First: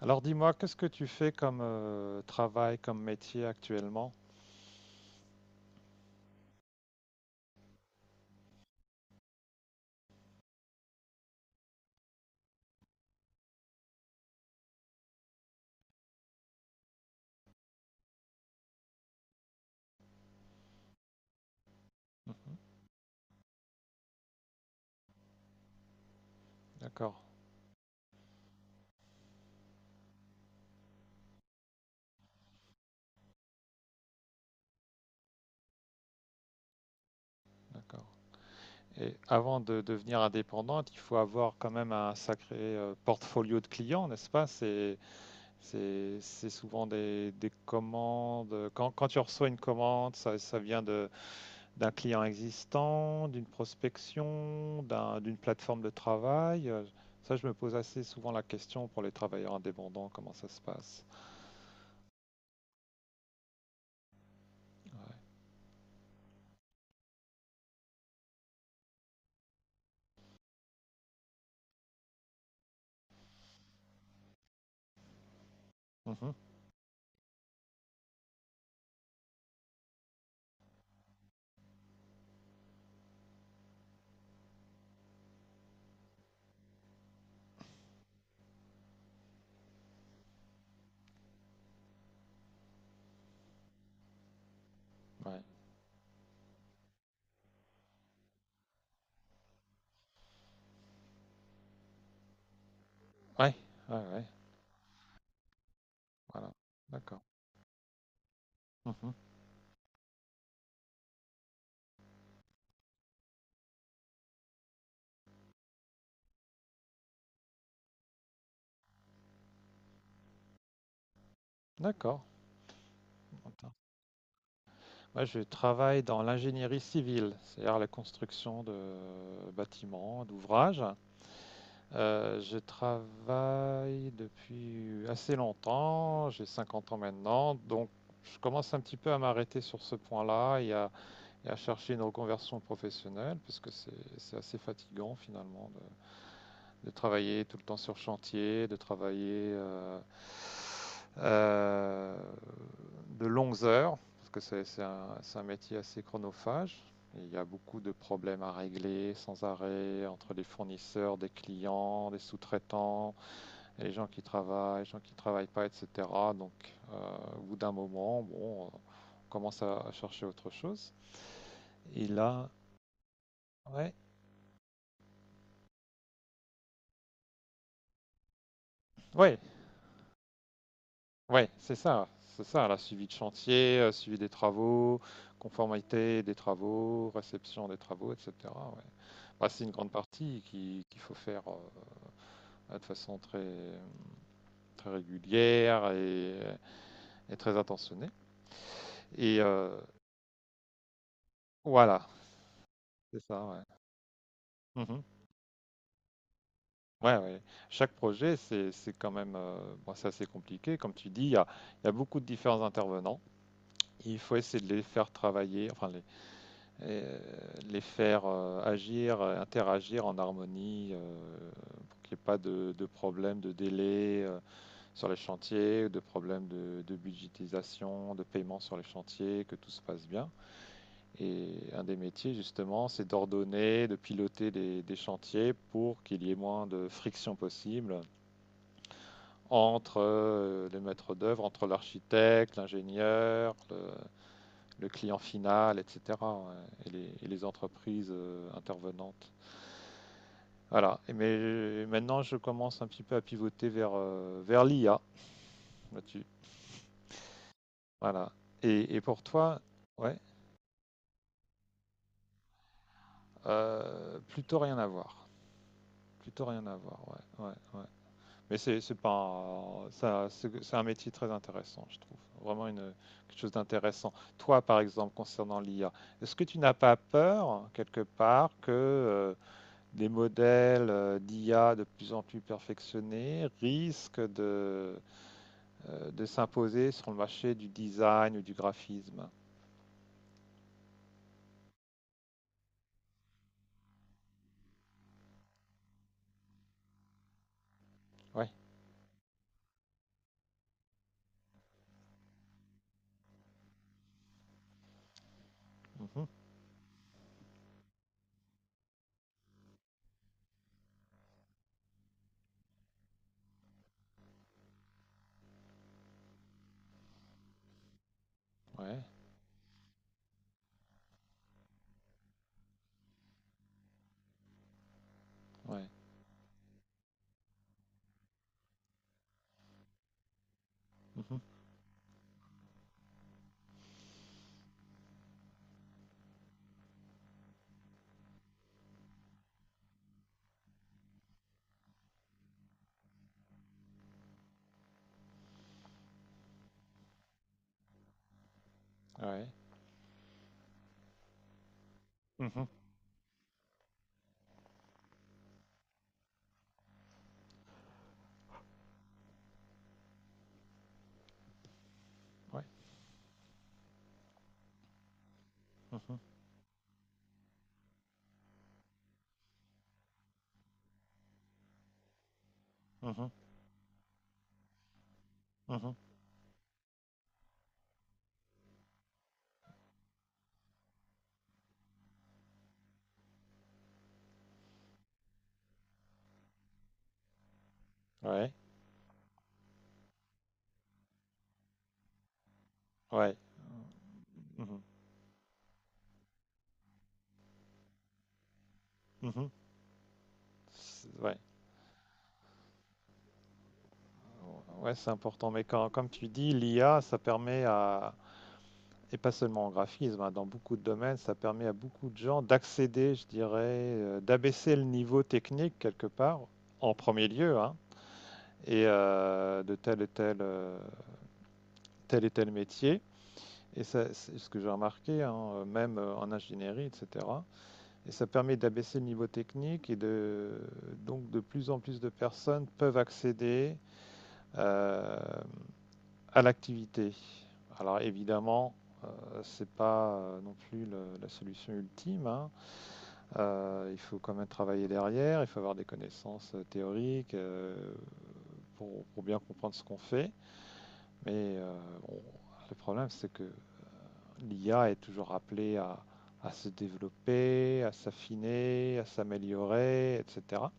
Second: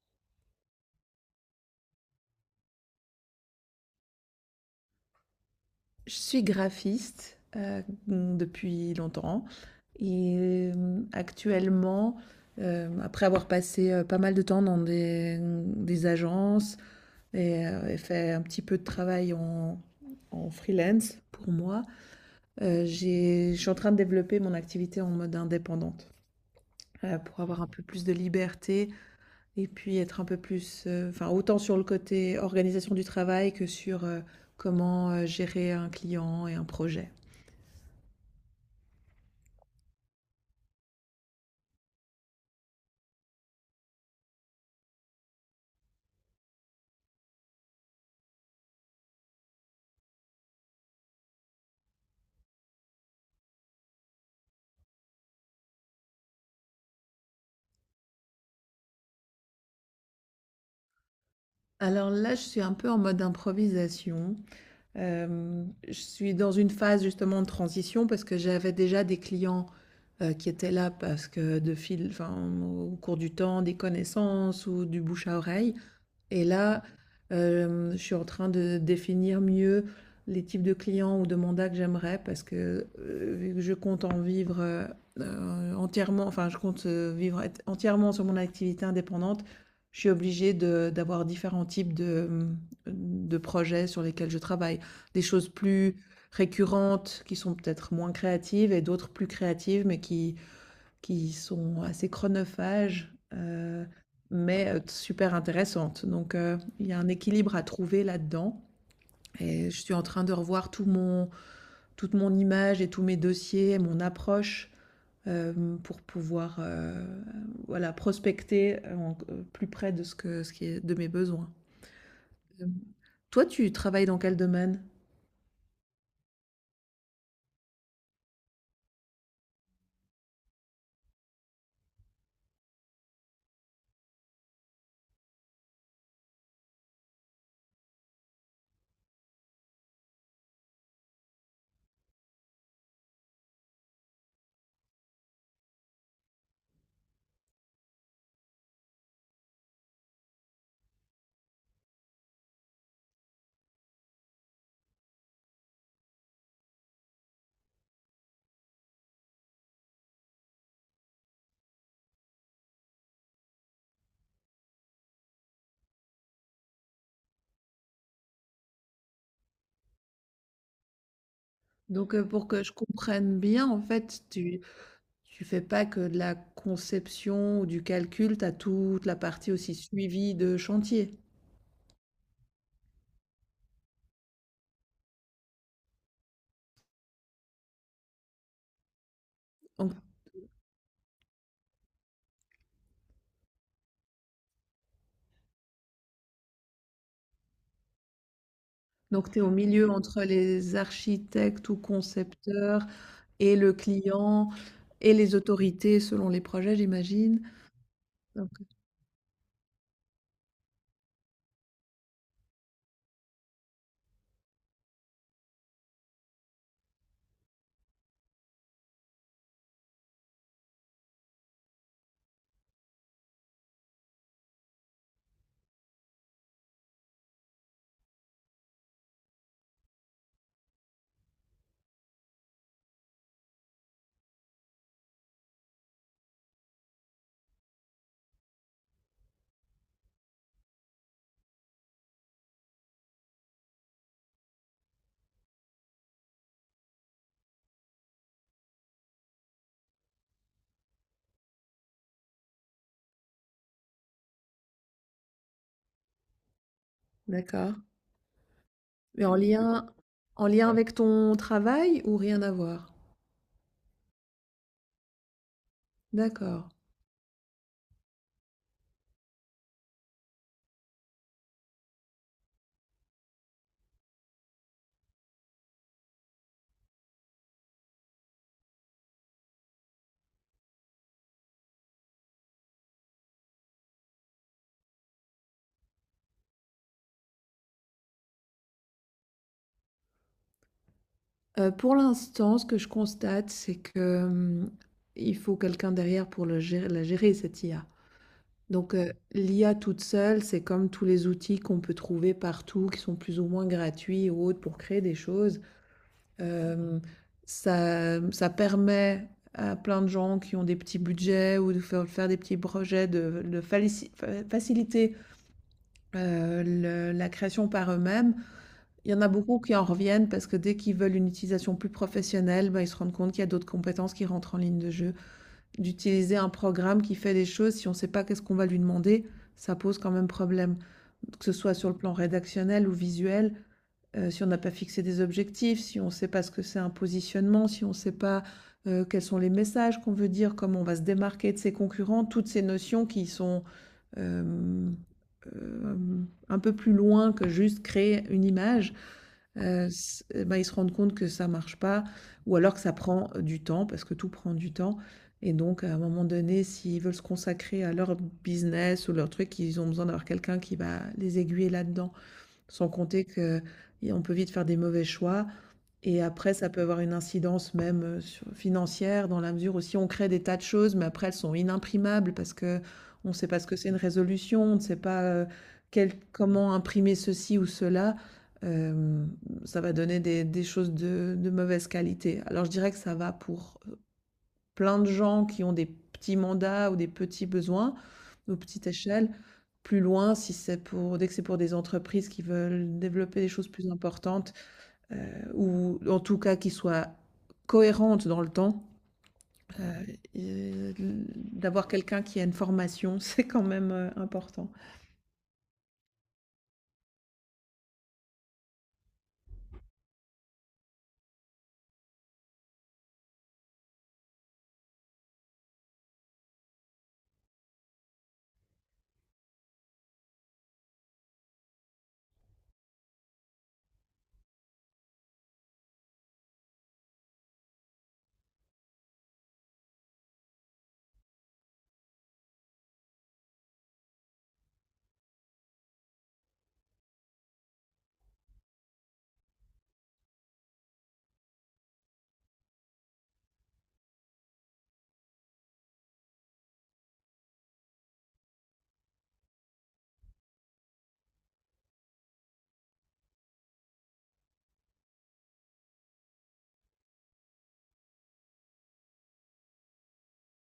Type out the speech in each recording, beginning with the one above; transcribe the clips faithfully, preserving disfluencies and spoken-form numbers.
Alors dis-moi, qu'est-ce que tu fais comme euh, travail, comme métier actuellement? Je suis graphiste euh, depuis longtemps et euh, actuellement, euh, après avoir passé euh, pas mal de temps dans des, des agences et, euh, et fait un petit peu de travail en, en freelance pour moi, Mhm. euh, j'ai- je suis en train de développer mon activité en mode indépendante D'accord, euh, pour avoir un peu plus de liberté et puis être un peu plus, euh, enfin autant sur le côté organisation du travail que sur euh, comment euh, gérer un client et un projet. d'accord. Et avant de devenir indépendante, il faut avoir quand même un sacré euh, portfolio de clients, n'est-ce pas? C'est, c'est, c'est souvent des, des commandes. Quand, quand tu reçois une commande, ça, ça vient de, d'un client existant, d'une prospection, d'un- d'une plateforme de travail. Euh, Ça, je me pose assez souvent la question pour les travailleurs indépendants, comment ça se passe? Alors là, je suis un peu en mode improvisation. Hem, je suis dans une phase justement de transition parce que j'avais déjà des clients, heu, qui étaient là parce que de fil enfin, au cours du temps, des connaissances ou du bouche à oreille. Mhm. Et là, euh, je suis en train de définir mieux les types de clients ou de mandats que j'aimerais parce que euh, vu que je compte en vivre euh, euh, entièrement, enfin, je compte euh, vivre être entièrement sur mon activité indépendante, je suis obligée de- d'avoir différents types de, de projets sur lesquels je travaille. Des Ouais. choses plus récurrentes qui sont peut-être moins créatives et d'autres plus créatives mais qui qui sont assez chronophages, Ouais. heu, Ouais, ouais. mais euh, super intéressantes. Donc Voilà, heu, il y a un d'accord. équilibre à trouver là-dedans Mhm. et je suis en train de revoir tout mon toute mon image et tous mes dossiers, mon approche, hem, pour pouvoir, heu, voilà, prospecter en q plus près de ce que ce qui est de mes besoins. D'accord. Hem, toi, tu travailles dans quel domaine? Moi, je travaille dans l'ingénierie civile, c'est-à-dire la construction de bâtiments, d'ouvrages. Euh, je travaille depuis assez longtemps, j'ai cinquante ans maintenant, donc je commence un petit peu à m'arrêter sur ce point-là et à, et à chercher une reconversion professionnelle, parce que c'est c'est assez fatigant finalement de travailler tout le temps sur chantier, de travailler euh, euh, de longues heures, parce que c'est- c'est un, c'est un métier assez chronophage. Et il y a beaucoup de problèmes à régler sans arrêt entre les fournisseurs, des clients, des sous-traitants, les gens qui travaillent, les gens qui ne travaillent pas, et cetera. Donc, euh, au bout d'un moment, bon, on commence à, à chercher autre chose. Et Donc heu, pour là, que je comprenne bien, en ouais, fait, tu tu fais pas que de la conception ou du calcul, tu as toute la ouais, partie aussi suivie de chantier. Ouais, c'est ça, c'est ça, la suivi de chantier, euh, suivi des travaux, conformité des travaux, réception des travaux, et cetera Ouais. Bah, c'est une grande Donc, partie qui- qu'il faut faire euh, de façon très, très régulière et, et très attentionnée. donc tu Et es au euh, milieu entre les architectes ou voilà, concepteurs c'est ça, et ouais. le client Mhm. et les autorités selon les projets, Ouais, ouais. j'imagine. Chaque projet, Donc, c'est, c'est quand même euh, bon, c'est assez compliqué. Comme tu dis, il y a, il y a beaucoup de différents intervenants. Il faut essayer de les faire travailler, enfin et euh, les faire euh, agir, euh, interagir en harmonie, euh, pour qu'il n'y ait pas de, de problème de délai euh, sur les chantiers, de problème de, de budgétisation, de paiement sur les chantiers, que tout se passe bien. Et un des métiers, justement, c'est d'ordonner, de piloter des, des chantiers pour qu'il y ait moins de friction possible entre euh, les maîtres d'œuvre, entre l'architecte, l'ingénieur, le- le client final, et cetera et, les, et les entreprises euh, intervenantes. Voilà. Mais maintenant, je commence un petit peu à pivoter vers, euh, vers l'I A là-dessus. D'accord. Voilà. Et, et, pour Mais en toi, lien, ouais, en lien, ouais, avec ton travail ou rien à voir? euh, plutôt rien à voir. Plutôt rien D'accord. à voir, ouais, ouais, ouais. Mais c'est pas un, ça, c'est un métier très intéressant, je trouve. Vraiment une, quelque chose d'intéressant. Toi, par exemple, concernant l'I A, est-ce que tu n'as pas peur, quelque part, que euh, les modèles euh, d'I A de plus en plus perfectionnés risquent de, euh, de s'imposer sur le marché du design ou du graphisme. Euh, pour l'instant, ce que je constate, c'est que hum, il faut quelqu'un derrière pour le gérer- la gérer, cette I A. Ouais. Donc, heu, l'I A toute seule, c'est comme tous les outils qu'on peut trouver partout, qui sont plus ou moins gratuits ou autres pour créer des choses. Mhm. Hem, ça ça permet à plein de gens qui ont des petits budgets ou de faire faire des petits projets de de falici fa faciliter, heu, le la création par eux-mêmes. Ouais. Il y en a beaucoup qui en reviennent parce que dès qu'ils veulent une utilisation plus professionnelle, bah, ils se rendent compte qu'il y a d'autres compétences qui rentrent en ligne de jeu Ouais. d'utiliser un programme qui fait des choses si on ne sait pas qu'est-ce qu'on va lui demander, ça pose quand même problème. Mhm. Que ce soit sur le plan rédactionnel ou visuel, euh, si on n'a pas fixé des objectifs, si on ne sait pas ce que c'est un positionnement, si on ne sait pas euh, quels sont les messages qu'on veut dire, comment on va se démarquer de ses concurrents, toutes ces notions qui sont euh, euh, un peu plus loin que juste créer une image, Ouais. heu, s bah, ils se rendent compte que ça marche pas ou Mhm. alors que ça prend du temps parce que tout prend du temps et donc à un moment donné, s'ils veulent se consacrer à leur business ou leur truc, ils ont besoin d'avoir quelqu'un qui va les aiguiller là-dedans. Ouais. Sans compter qu'on peut vite faire des mauvais choix Mhm. et après, ça peut avoir une incidence même euh, sur- financière, dans la mesure où si on crée des tas de choses, mais après elles sont inimprimables parce que on Mhm. ne sait pas ce que c'est une résolution, on ne sait pas euh, Mhm. quel- comment imprimer ceci ou cela, euh, ça va donner des, des choses de, de mauvaise qualité. Alors je dirais que ça va pour euh, plein de gens qui ont des petits mandats ou des petits besoins, Ouais. ou petite échelle. Plus loin, si c'est pour, dès que c'est pour des entreprises qui veulent Ouais. développer des choses plus importantes, Mhm. heu, ou en tout cas qui soit cohérente dans le temps. Mhm. Heu, C'est- Ouais, d'avoir quelqu'un qui a une formation, c'est quand même, heu, important. ouais, c'est important. Mais quand, comme tu dis, l'I A, ça permet à, et pas seulement en graphisme, hein, dans beaucoup de domaines, ça permet à beaucoup de gens d'accéder, je dirais, euh, d'abaisser le niveau technique quelque part, en premier lieu, hein, et euh, de tel et tel, euh, tel et tel métier. Et ça, c'est ce que j'ai remarqué, hein, même euh, en ingénierie, et cetera. Et ça permet d'abaisser le niveau technique, et de, donc de plus en plus de personnes peuvent accéder euh, à l'activité. Alors évidemment, ce n'est pas euh, non plus le- la solution ultime, hein. Euh, il faut quand même travailler derrière, il faut avoir des connaissances euh, théoriques euh, pour, pour bien comprendre ce qu'on fait. Mais euh, on- le problème, c'est que l'I A est toujours appelée à, à se développer, à s'affiner, à s'améliorer, et cetera.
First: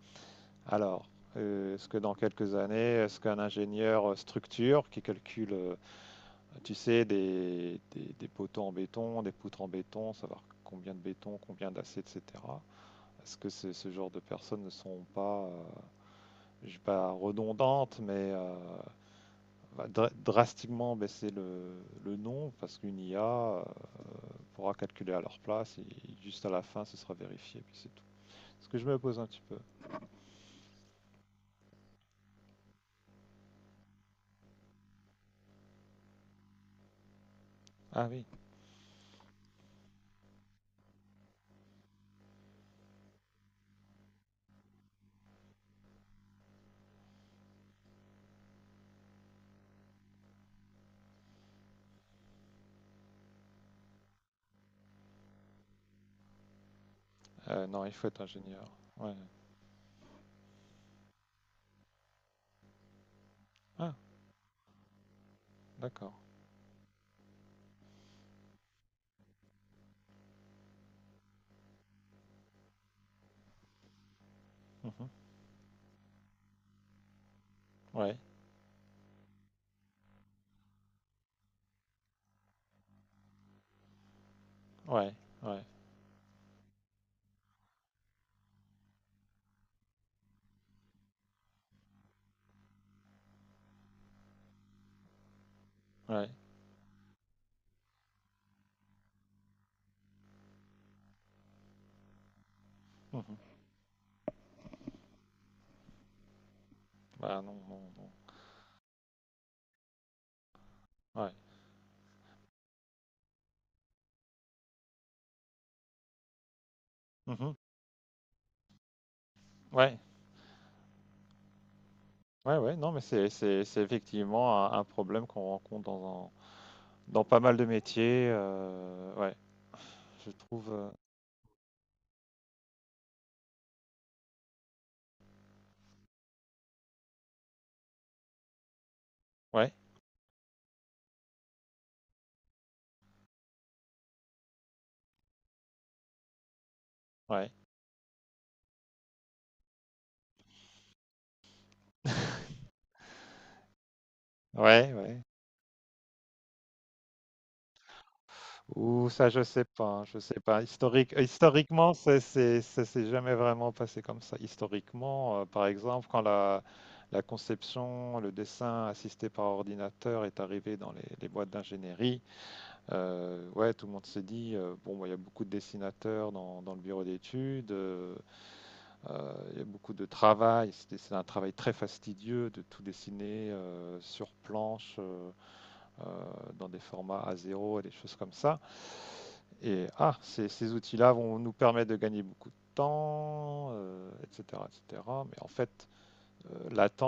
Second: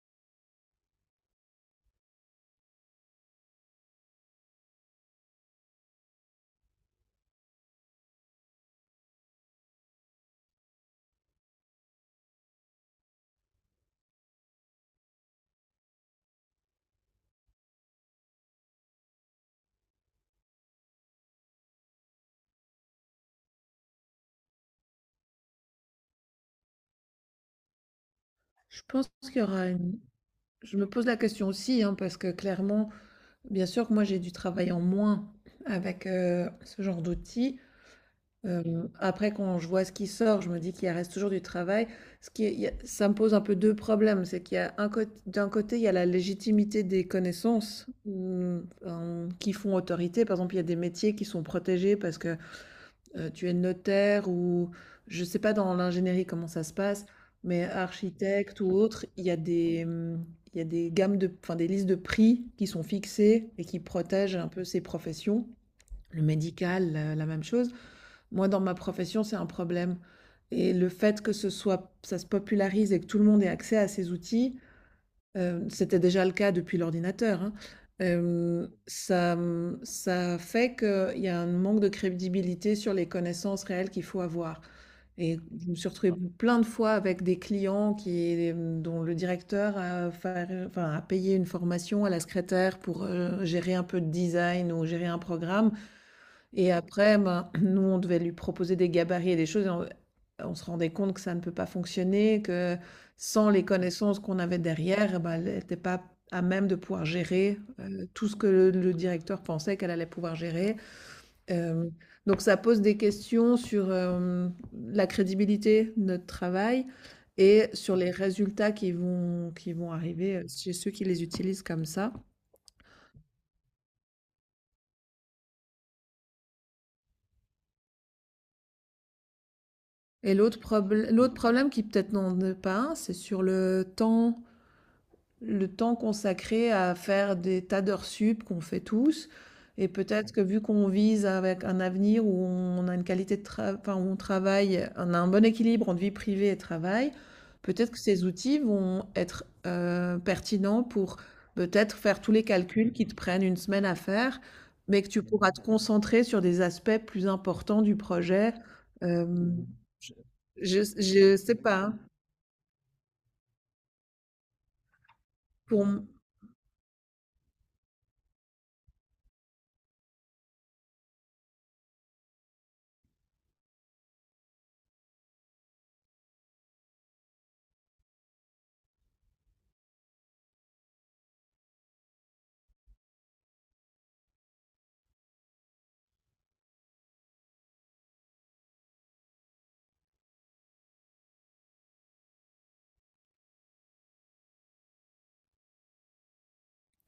Alors, euh, est-ce que dans quelques années, est-ce qu'un ingénieur euh, structure qui calcule, euh, tu sais, des, des, des poteaux en béton, des poutres en béton, savoir combien de béton, combien d'acier, et cetera. Parce que ce ce genre de personnes ne sont pas, euh, je dis pas redondantes, mais euh, va dra- drastiquement baisser le, le nom parce qu'une I A euh, pourra calculer à leur place et juste à la fin ce sera vérifié, puis c'est tout. est Ce que Je je me pense pose un qu'il petit y peu. aura une Je me pose la question aussi, hein, parce que clairement, bien sûr que moi j'ai dû travailler en moins avec, heu, ce genre d'outils. Ah oui. Hem, après quand je vois ce qui sort, je me dis qu'il reste toujours du travail. Ce qui est il y a Ça me pose un peu deux problèmes, c'est qu'il y a un côt d'un côté, il y a la légitimité des connaissances, mmh, hem, qui font autorité. Par exemple, il y a des métiers qui sont protégés parce que, heu, tu es notaire ou je ne sais pas dans l'ingénierie comment ça se passe, mais Euh, non, il faut être architecte ingénieur. ou autre, Ouais. il y a des, mmh, il y a des gammes de enfin des listes de prix qui sont fixées et qui Ah, protègent un peu ces professions. d'accord. Le médical, heu, la même chose. Moi, dans ma profession, c'est un problème et le fait que ce soit ça se popularise et que tout le monde ait accès à ces outils, Mhm. heu, c'était déjà le cas depuis l'ordinateur, hein, Ouais, hem, ça, mmh, ça fait qu'il y a un manque de crédibilité sur les connaissances réelles qu'il faut avoir ouais, et ouais, je me suis retrouvée, ouais, plein de fois avec des clients qui, mmh, dont le directeur a faire, enfin, a payé une formation à la secrétaire pour, heu, gérer un peu de design ou gérer un programme ouais. et après, ben, nous, on devait lui proposer des gabarits et des choses. Et on, on se rendait compte que ça ne peut pas fonctionner, que Mhm. sans les connaissances qu'on avait derrière, eh ben, elle n'était pas à même de pouvoir Bah non, gérer non, euh, non. tout ce que le, le directeur pensait qu'elle allait pouvoir gérer. Ouais. Euh, donc ça pose des questions sur euh, la crédibilité de notre travail Mhm. et sur les résultats qui vont, qui vont Ouais, arriver euh, chez ceux qui les utilisent comme ça. ouais, ouais, non, mais c'est c'est- c'est effectivement un, un problème qu'on rencontre dans un dans pas mal de métiers. Euh, ouais, je Et l'autre trouve. euh, probl- l'autre problème qui peut-être n'en est pas un, c'est sur le temps. Le temps consacré à faire des tas d'heures sup qu'on fait tous. Ouais, Et peut-être que vu qu'on vise avec un avenir où on a une qualité de travail, enfin, où on travaille, on a un bon équilibre entre vie privée et travail, ouais. peut-être que ces outils vont être euh, pertinents pour peut-être faire tous les calculs qui te prennent une semaine à faire, Ouais, mais que ouais. tu pourras te concentrer sur des aspects plus importants du projet. Ou Euh, ça, je sais pas, hein. Je sais pas. je, Historique, euh, je sais pas, Historiquement, hein. c'est, c'est, ça s'est jamais vraiment passé comme ça. Historiquement, euh, par Pour... exemple, m- quand la, la conception, le dessin assisté par ordinateur est arrivé dans les, les boîtes d'ingénierie, euh, ouais, tout le monde s'est dit, euh, bon, bah, il y a beaucoup de dessinateurs dans, dans le bureau d'études. Euh, Euh, il y a beaucoup de travail, c'était- c'est un travail très fastidieux de tout dessiner euh, sur planche, euh, euh, dans des formats A zéro et des choses comme ça. Et ah, ces, ces outils-là vont nous permettre de gagner beaucoup de temps, euh, et cetera, et cetera. Mais en fait, euh,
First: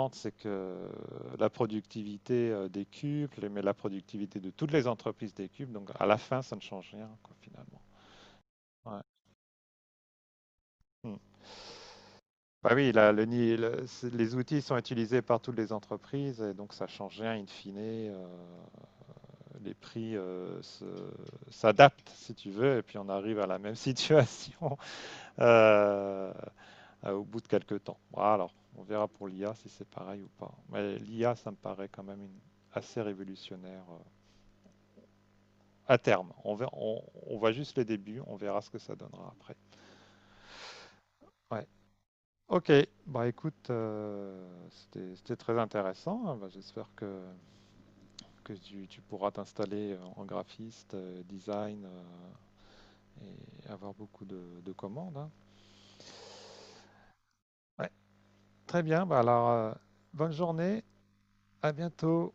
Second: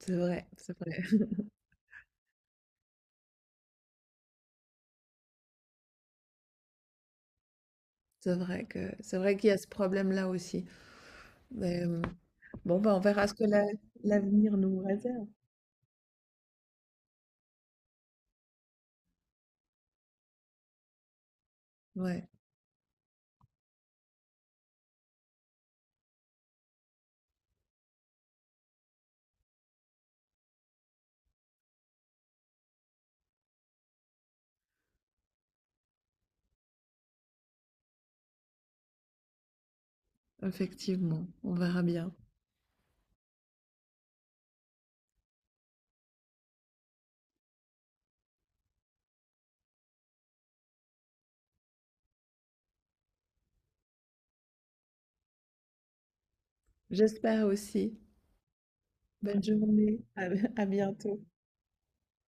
C'est c'est vrai, que c'est vrai. la productivité euh, des décuple, mais la productivité de toutes les entreprises décuple. Donc, à la fin, ça ne change rien, quoi, finalement. C'est vrai que Ouais. c'est vrai qu'il y a ce problème-là aussi. Hmm. Mais, hem, Bah bon, oui, bah, on là, le verra ce que ni- la le- c'est- les l'avenir outils sont nous utilisés réserve. par toutes les entreprises et donc ça change rien in fine. Euh, les prix euh, se- s'adaptent Ouais, si tu veux et puis on arrive à la même situation euh, euh, au bout de quelques temps. Bon, alors, on verra pour l'I A si c'est pareil ou pas. Mais l'I A, ça me paraît quand même une- assez révolutionnaire euh, à terme. On ver- on, on voit juste le début, on verra ce que ça donnera après. effectivement, on Ouais. verra bien. OK, bah écoute, euh, c'était c'était très intéressant. Bah, j'espère que que tu, tu pourras t'installer euh, en graphiste, euh, design, euh, et avoir beaucoup de, de commandes. Hein. J'espère Ouais, aussi. très bien. Bah Bonne alors, euh, journée, à bonne à journée. bientôt. À bientôt.